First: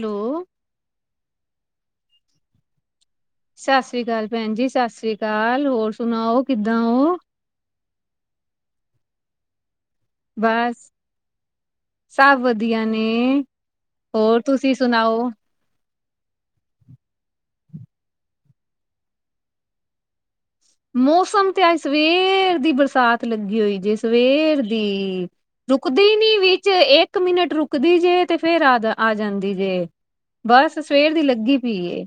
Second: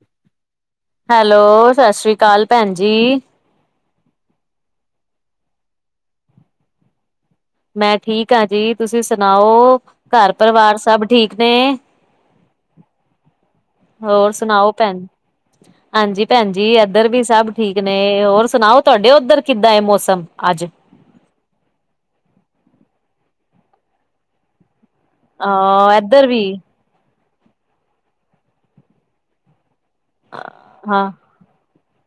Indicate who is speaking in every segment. Speaker 1: Hello
Speaker 2: hello, ਸਤਿ ਸ਼੍ਰੀ ਅਕਾਲ ਭੈਣ ਜੀ
Speaker 1: ਸਤਿ ਸ੍ਰੀ ਅਕਾਲ ਭੈਣ ਜੀ, ਸਤਿ ਸ੍ਰੀ ਅਕਾਲ, ਹੋਰ ਸੁਣਾਓ ਕਿੱਦਾਂ ਹੋ
Speaker 2: ਮੈਂ ਠੀਕ ਹਾਂ ਜੀ, ਤੁਸੀਂ ਸੁਣਾਓ, ਘਰ ਪਰਿਵਾਰ
Speaker 1: ਬਸ
Speaker 2: ਸਭ ਠੀਕ ਨੇ
Speaker 1: ਸਭ ਵਧੀਆ ਨੇ
Speaker 2: ਹੋਰ ਸੁਣਾਓ ਭੈਣ ਹਾਂਜੀ ਭੈਣਜੀ ਇੱਧਰ ਵੀ ਸਭ ਠੀਕ ਨੇ ਹੋਰ ਸੁਣਾਓ ਤੁਹਾਡੇ ਉੱਧਰ ਕਿੱਦਾਂ ਮੌਸਮ, ਅੱਜ
Speaker 1: ਮੌਸਮ ਤੇ ਅੱਜ ਸਵੇਰ ਦੀ ਬਰਸਾਤ ਲੱਗੀ ਹੋਈ ਜੇ ਸਵੇਰ ਦੀ
Speaker 2: ਅਹ
Speaker 1: ਰੁਕਦੀ
Speaker 2: ਇੱਧਰ
Speaker 1: ਨੀ
Speaker 2: ਵੀ
Speaker 1: ਵਿੱਚ ਏਕ ਇਕ ਮਿਨਟ ਰੁਕਦੀ ਜੇ ਤੇ ਫੇਰ ਆ ਆ ਜਾਂਦੀ ਜੇ, ਬਸ ਸਵੇਰ ਦੀ ਲੱਗੀ ਪਈ ਏ।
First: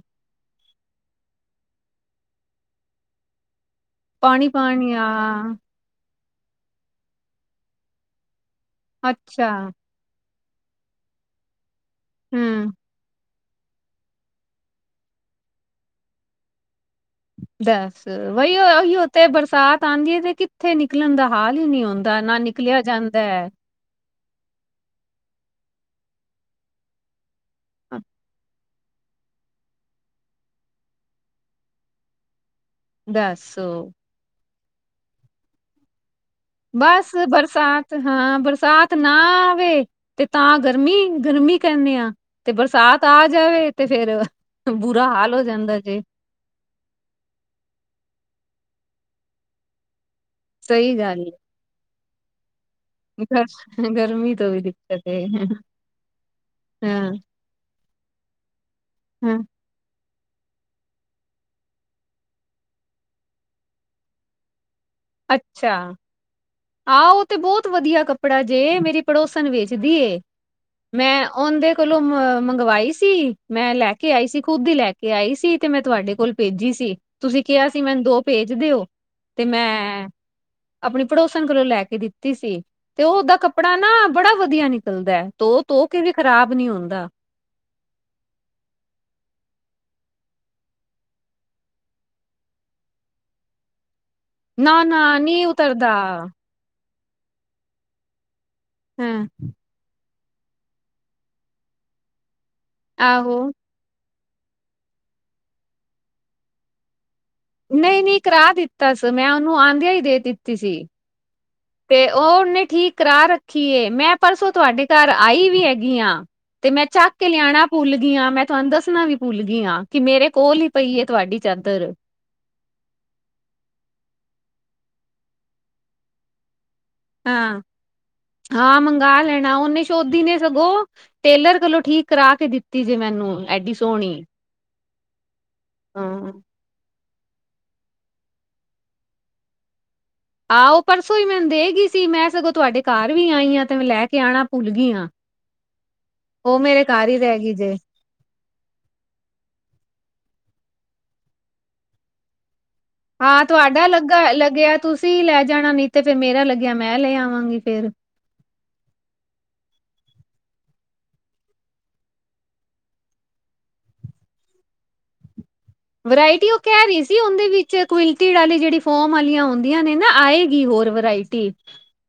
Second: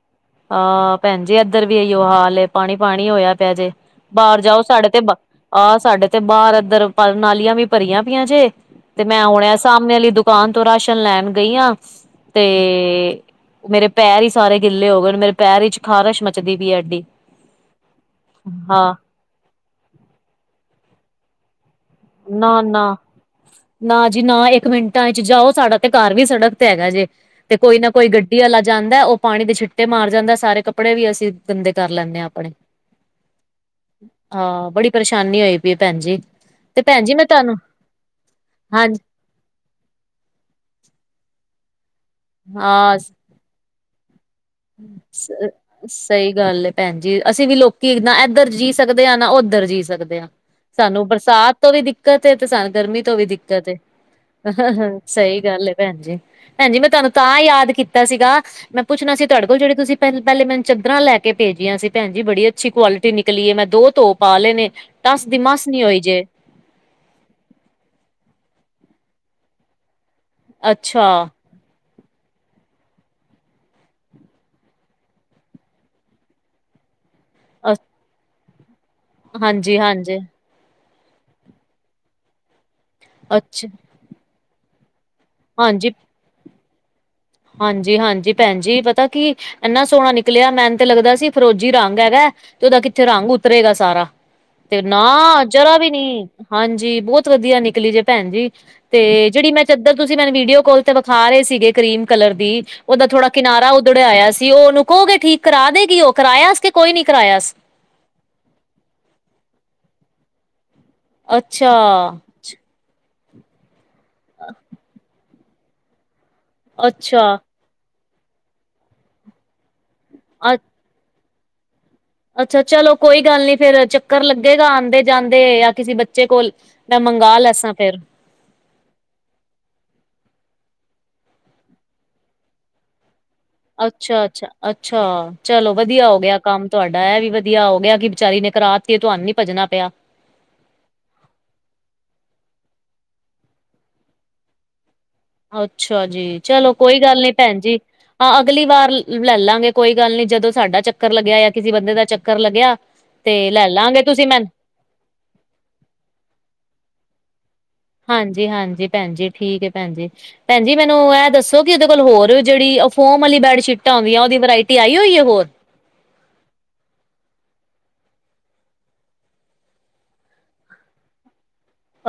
Speaker 2: ਆ ਭੈਣ ਜੀ ਐਧਰ ਵੀ ਇਹੀਓ ਹਾਲ ਏ ਪਾਣੀ ਪਾਣੀ ਹੋਇਆ ਪਿਆ ਜੇ। ਬਾਹਰ
Speaker 1: ਪਾਣੀ
Speaker 2: ਜਾਓ ਸਾਡੇ
Speaker 1: ਪਾਣੀ
Speaker 2: ਤੇ
Speaker 1: ਆ
Speaker 2: ਬਾ, ਆ ਸਾਡੇ ਤੇ ਬਾਹਰ ਐਧਰ ਪਰ ਨਾਲੀਆਂ ਵੀ ਭਰੀਆਂ ਪਈਆਂ ਜੇ ਤੇ ਮੈਂ ਹੁਣ
Speaker 1: ਅੱਛਾ
Speaker 2: ਐ ਸਾਹਮਣੇ ਵਾਲੀ ਦੁ ਦੁਕਾਨ ਤੋਂ ਰਾਸ਼ਨ ਲੈਣ ਗਈ ਆਂ,
Speaker 1: ਹਮ
Speaker 2: ਤੇ ਮੇਰੇ ਪੈਰ ਈ ਸਾਰੇ ਗਿੱਲੇ ਹੋ ਗਏ। ਮੇਰੇ ਪੈਰ ਚ ਖ਼ਾਰਸ਼ ਮੱਚਦੀ ਪੀ ਐ ਐਡੀ।
Speaker 1: ਬੱਸ ਵਹੀ
Speaker 2: ਹਾਂ
Speaker 1: ਓਹੀ ਓ ਤੇ ਬਰਸਾਤ ਆਂਉਦੀ ਹੈ ਤੇ ਕਿੱਥੇ ਨਿਕਲਣ ਦਾ ਹਾਲ ਈ ਨੀ ਹੁੰਦਾ। ਦਾ ਨਾ ਨਿਕਲਿਆ ਜਾਂਦਾ ਐ।
Speaker 2: ਨਾ ਜੀ ਨਾ ਇੱਕ ਮਿੰਟਾਂ ਵਿਚ ਜਾਓ ਸਾਡਾ ਤੇ ਘਰ ਵੀ ਸੜਕ ਤੇ ਹੈਗਾ ਜੇ, ਤੇ ਕੋਈ ਨਾ ਕੋਈ ਗੱਡੀ ਆਲਾ ਜਾਂਦਾ ਐ ਓਹ ਪਾਣੀ ਦੇ ਛਿੱਟੇ ਮਾਰ ਜਾਂਦਾ ਸਾਰੇ ਕੱਪੜੇ ਵੀ ਅਸੀ ਗੰਦੇ ਕਰ ਲੈਂਦੇ ਆਂ ਅਪਣੇ।
Speaker 1: ਦੱਸੋ।
Speaker 2: ਹਾਂ ਬੜੀ ਪਰੇਸ਼ਾਨੀ ਹੋਈ ਪਈ ਏ ਭੈਣ ਜੀ। ਤੇ ਭੈਣ
Speaker 1: ਬਸ
Speaker 2: ਜੀ ਮੈਂ ਤੁਹਾਨੂੰ
Speaker 1: ਬਰਸਾਤ ਹਾਂ ਬਰਸਾਤ
Speaker 2: ਹਾਂਜੀ
Speaker 1: ਨਾ ਨਾ ਆਵੇ, ਤੇ ਤਾਂ ਗਰਮੀ, ਗਰਮੀ ਕਹਿੰਦੇ ਆ ਤੇ
Speaker 2: ਹਾਂ
Speaker 1: ਬਰਸਾਤ ਆ ਜਾਵੇ ਤੇੇ ਫੇਰ ਬੁਰਾ ਹਾਲ ਹੋ ਜਾਂਦਾ ਜੇ
Speaker 2: ਸਹੀ ਗੱਲ ਹੈ ਭੈਣ ਜੀ, ਅਸੀਂ ਵੀ ਲੋਕੀ ਨਾ ਇੱਧਰ ਜੀਅ ਸਕਦੇ ਹਾਂ ਨਾ ਉੱਧਰ ਜੀ ਸਕਦੇ ਹਾਂ
Speaker 1: ਸਹੀ
Speaker 2: ਸਾਨੂੰ
Speaker 1: ਗੱਲ
Speaker 2: ਬਰਸਾਤ ਤੋਂ ਵੀ ਦਿੱਕਤ ਹੈ ਤੇ ਸਾਨੂੰ ਗਰਮੀ ਤੋ
Speaker 1: ਹੈ,
Speaker 2: ਵੀ ਦਿੱਕਤ ਏ।
Speaker 1: ਗਰ ਗਰਮੀ ਤੋਂ ਵੀ ਦਿੱਕਤ ਏ
Speaker 2: ਸਹੀ ਗੱਲ ਏ ਭੈਣ ਜੀ। ਭੈਣ ਜੀ ਮੈਂ ਤੁਹਾਨੂੰ
Speaker 1: ਹਾਂ
Speaker 2: ਤਾਂ ਯਾਦ ਕੀਤ ਤਾ ਸੀਗਾ ਮੈਂ ਪੁੱਛਣਾ ਸੀ
Speaker 1: ਹਾਂ
Speaker 2: ਤੁਹਾਡੇ ਕੋਲ ਜਿਹੜੀ ਤੁਸੀ ਪਹਿ ਪਹਿਲੇ ਮੈਨੂੰ ਚਦਰਾਂ ਲੈ ਕੇ ਭੇਜੀਆਂ ਸੀ ਭੈਣ ਜੀ ਬੜੀ ਅੱਛੀ ਕੁਆਲਿਟੀ ਨਿਕਲੀ ਏ ਮੈਂ ਦੋ ਧੋ ਪਾ ਲੇ ਨੇ, ਟੱਸ ਦੀ ਮਸ ਨੀ ਹੋਈ ਜੇ।
Speaker 1: ਆ ਓਹ ਤੇ ਬਹੁਤ ਵਧੀਆ ਕੱਪੜਾ ਜੇ ਮੇਰੀ ਪੜੋਸਨ ਵੇਚਦੀ ਏ,
Speaker 2: ਅੱਛਾ
Speaker 1: ਮੈਂ ਔਂਦੇ ਕੋਲੋਂ ਮ ਮੰਗਵਾਈ ਸੀ ਮੈਂ ਲੈ ਕੇ ਆਈ ਸੀ ਖੁਦ ਈ ਲੈ ਕੇ ਆਈ ਸੀ ਤੇ ਮੈਂ ਤੁਹਾਡੇ ਕੋਲ ਭੇਜੀ ਸੀ। ਤੁਸੀ ਕਿਹਾ ਸੀ ਮੈਨੂੰ ਦੋ ਭੇਜ ਦਿਓ, ਤੇ
Speaker 2: ਹਾਂਜੀ
Speaker 1: ਮੈਂ
Speaker 2: ਹਾਂਜੀ
Speaker 1: ਅਪਣੀ ਪੜੋਸ ਪੜੋਸਨ ਕੋਲੋਂ ਲੈ ਕੇ ਦਿੱਤੀ ਸੀ, ਤੇ ਓਹਦਾ
Speaker 2: ਅੱਛਾ
Speaker 1: ਕੱਪੜਾ ਨਾ ਬੜਾ ਵਧੀਆ ਨਿਕਲਦਾ ਐ ਧੋ- ਧੋ ਕੇ ਵੀ ਖ਼ਰਾਬ ਨੀ ਹੁੰਦਾ।
Speaker 2: ਹਾਂਜੀ- ਹਾਂਜੀ ਭੈਣ ਜੀ। ਪਤਾ ਕੀ ਐਨਾ ਸੋਹਣਾ ਨਿਕਲਿਆ ਮੈਨ ਤੇ ਲੱਗਦਾ ਸੀ ਫਰੋਜੀ ਰੰਗ ਹੈਗਾ ਤੇ ਓਦਾ ਕਿੱਥੇ ਰੰਗ ਉਤਰੇਗਾ ਸਾਰਾ। ਤੇ ਨਾ, ਜਰਾ ਵੀ ਨਹੀ। ਹਾਂਜੀ ਬਹੁਤ ਵਧੀਆ ਨਿਕਲੀ ਜੇ ਭੈਣ ਜੀ। ਤੇ
Speaker 1: ਹੈਂ
Speaker 2: ਜਿਹੜੀ ਮੈਂ ਚਦੱਰ ਤੁਸੀ ਮੈਨੂੰ ਵੀਡੀਓ ਕੋਲ ਤੇ ਵਿਖਾ ਰਹੇ ਸੀਗੇ ਕਰੀਮ ਕਲਰ ਦੀ। ਓਦਾ ਥੋੜਾ
Speaker 1: ਆਹੋ
Speaker 2: ਕਿਨਾਰਾ ਉਧੜਿਆ ਹੋਇਆ ਸੀ ਓ ਓਹਨੂੰ ਕਹੋਗੇ ਠੀਕ ਕਰਾ ਦੇਗੀ ਓ? ਕਰਾਇਆ ਸ ਕੇ ਕੋਈ ਨੀ ਕਰਾਇਆ ਸ।
Speaker 1: ਨਹੀ- ਨਹੀ ਕਰਾ ਦਿੱਤਾ ਸ ਮੈਂ ਓਨੂੰ ਆਂਉਦਿਆਂ ਈ ਦੇ ਦਿੱਤੀ ਸੀ।
Speaker 2: ਅੱਛਾ।
Speaker 1: ਤੇ ਓ ਉਹਨੇ ਠੀਕ ਕਰਾ ਰੱਖੀ ਏ, ਮੈਂ ਪਰਸੋਂ ਤੁਹਾਡੇ ਘਰ ਆਈ ਵੀ ਹੈਗੀ ਆਂ। ਤੇ ਮੈਂ ਚੱਕ ਕੇ ਲਿਆਣਾ ਭੁੱਲਗੀ ਆਂ ਮੈਂ ਤੁਹਾਨੂੰ ਦੱਸਣਾ ਵੀ ਭੁੱਲਗੀ ਆਂ ਕਿ ਮੇਰੇ
Speaker 2: ਅ
Speaker 1: ਕੋਲ ਈ ਪਈਏ ਤੁਹਾਡੀ ਚਾਦਰ।
Speaker 2: ਅੱਛਾ ਚਲੋ ਕੋਈ ਗੱਲ ਨੀ ਫੇਰ ਚੱਕਰ ਲੱਗੇਗਾ ਆਂਉਦੇ ਜਾਂਦੇ ਜਾਂ ਕਿਸੇ ਬੱਚੇ ਕੋਲ ਮੈਂ ਮੰਗਾ
Speaker 1: ਹਾਂ
Speaker 2: ਲੈੱਸਾਂ ਫੇਰ।
Speaker 1: ਹਾਂ ਮੰਗਾ ਲੈਣਾ ਓਨੇ ਸੋ਼ਧੀ ਨੇ ਸਗੋਂ ਟੇਲਰ ਕੋਲੋਂ ਠੀਕ ਕਰਾ ਕੇ ਦਿੱਤੀ ਜੇ ਮੈਨੂੰ। ਐਡੀ ਸੋਹਣੀ।
Speaker 2: ਅੱਛਾ, ਅੱਛ, ਅੱਛਾ ਚਲੋ ਵਧੀਆ ਹੋ
Speaker 1: ਹਾਂ
Speaker 2: ਗਿਆ ਕੰਮ। ਤੁਹਾਡਾ ਐ ਵੀ ਵਧੀਆ ਹੋ ਗਿਆ ਕਿ ਵਿਚਾਰੀ ਨੇ ਕਰਾਤੀ ਤੁਹਾਨੂੰ ਨੀ ਭੱਜਣਾ ਪਿਆ।
Speaker 1: ਆਹ ਓ ਪਰਸੋਂ ਹੀ ਮੈਨੂੰ ਦੇ ਗਈ ਸੀ ਮੈਂ ਸਗੋਂ ਤੁਹਾਡੇ ਘਰ ਵੀ ਆਈ ਆਂ ਤੇ ਮੈਂ ਲੈ ਕੇ ਆਉਣਾ ਭੁੱਲ ਗਈ ਆਂ।
Speaker 2: ਅੱਛਾ ਜੀ। ਚਲੋ ਕੋਈ ਗੱਲ ਨੀ
Speaker 1: ਰਹਿ ਗਈ
Speaker 2: ਭੈਣ ਜੀ।
Speaker 1: ਜੇ
Speaker 2: ਹਾਂ ਅਗਲੀ ਵਾਰ ਲੈ ਲਵਾਂਗੇ ਕੋਈ ਗੱਲ ਨੀ ਜਦੋਂ ਸਾਡਾ ਚੱਕਰ ਲੱਗਿਆ ਜਾਂ ਕਿਸੇ ਬੰਦੇ ਦਾ ਚੱਕਰ ਲੱਗਿਆ। ਤੇ
Speaker 1: ਹਾਂ,
Speaker 2: ਲੈ
Speaker 1: ਤੁਹਾਡਾ
Speaker 2: ਲਾਂਗੇ
Speaker 1: ਲੱਗਾ
Speaker 2: ਤੁਸੀਂ ਮੈਨੂੰ
Speaker 1: ਲੱਗਿਆ ਤੁਸੀ ਲੈ ਜਾਣਾ ਨਈ ਤੇ ਫੈਰ ਮੇਰਾ ਲੱਗਿਆ ਮੈਂ ਲੈ ਆਵਾਂਗੀ ਫੇਰ।
Speaker 2: ਹਾਂਜੀ ਹਾਂਜੀ, ਭੈਣ ਜੀ ਠੀਕ ਏ ਭੈਣ ਜੀ। ਭੈਣਜੀ ਮੈਨੂੰ ਐ ਦੱਸੋ ਕਿ ਓਹਦੇ ਕੋਲ ਹੋਰ ਜੇਹੜੀ ਅ ਫੋਮ ਵਾਲੀ ਬੈਡਸ਼ੀਟਾਂ ਹੁਂਦੀਆਂ ਓਹਦੀ ਵਰਾਇਟੀ ਆਈ ਹੋਈ ਆ ਹੋਰ।
Speaker 1: ਵਰਾਇਟੀ ਉਹ ਕਹਿ ਰਹੀ ਸੀ ਉਹਦੇ ਵਿੱਚ ਕੁਵੇਨਟੀਠ ਵਾਲੀ ਜਿਹੜੀ ਫੋਮ ਵਾਲੀ ਹੁੰਦੀਆਂ ਨੇ ਨਾ ਆਏਗੀ ਹੋਰ ਵਰਾਇ ਟੀ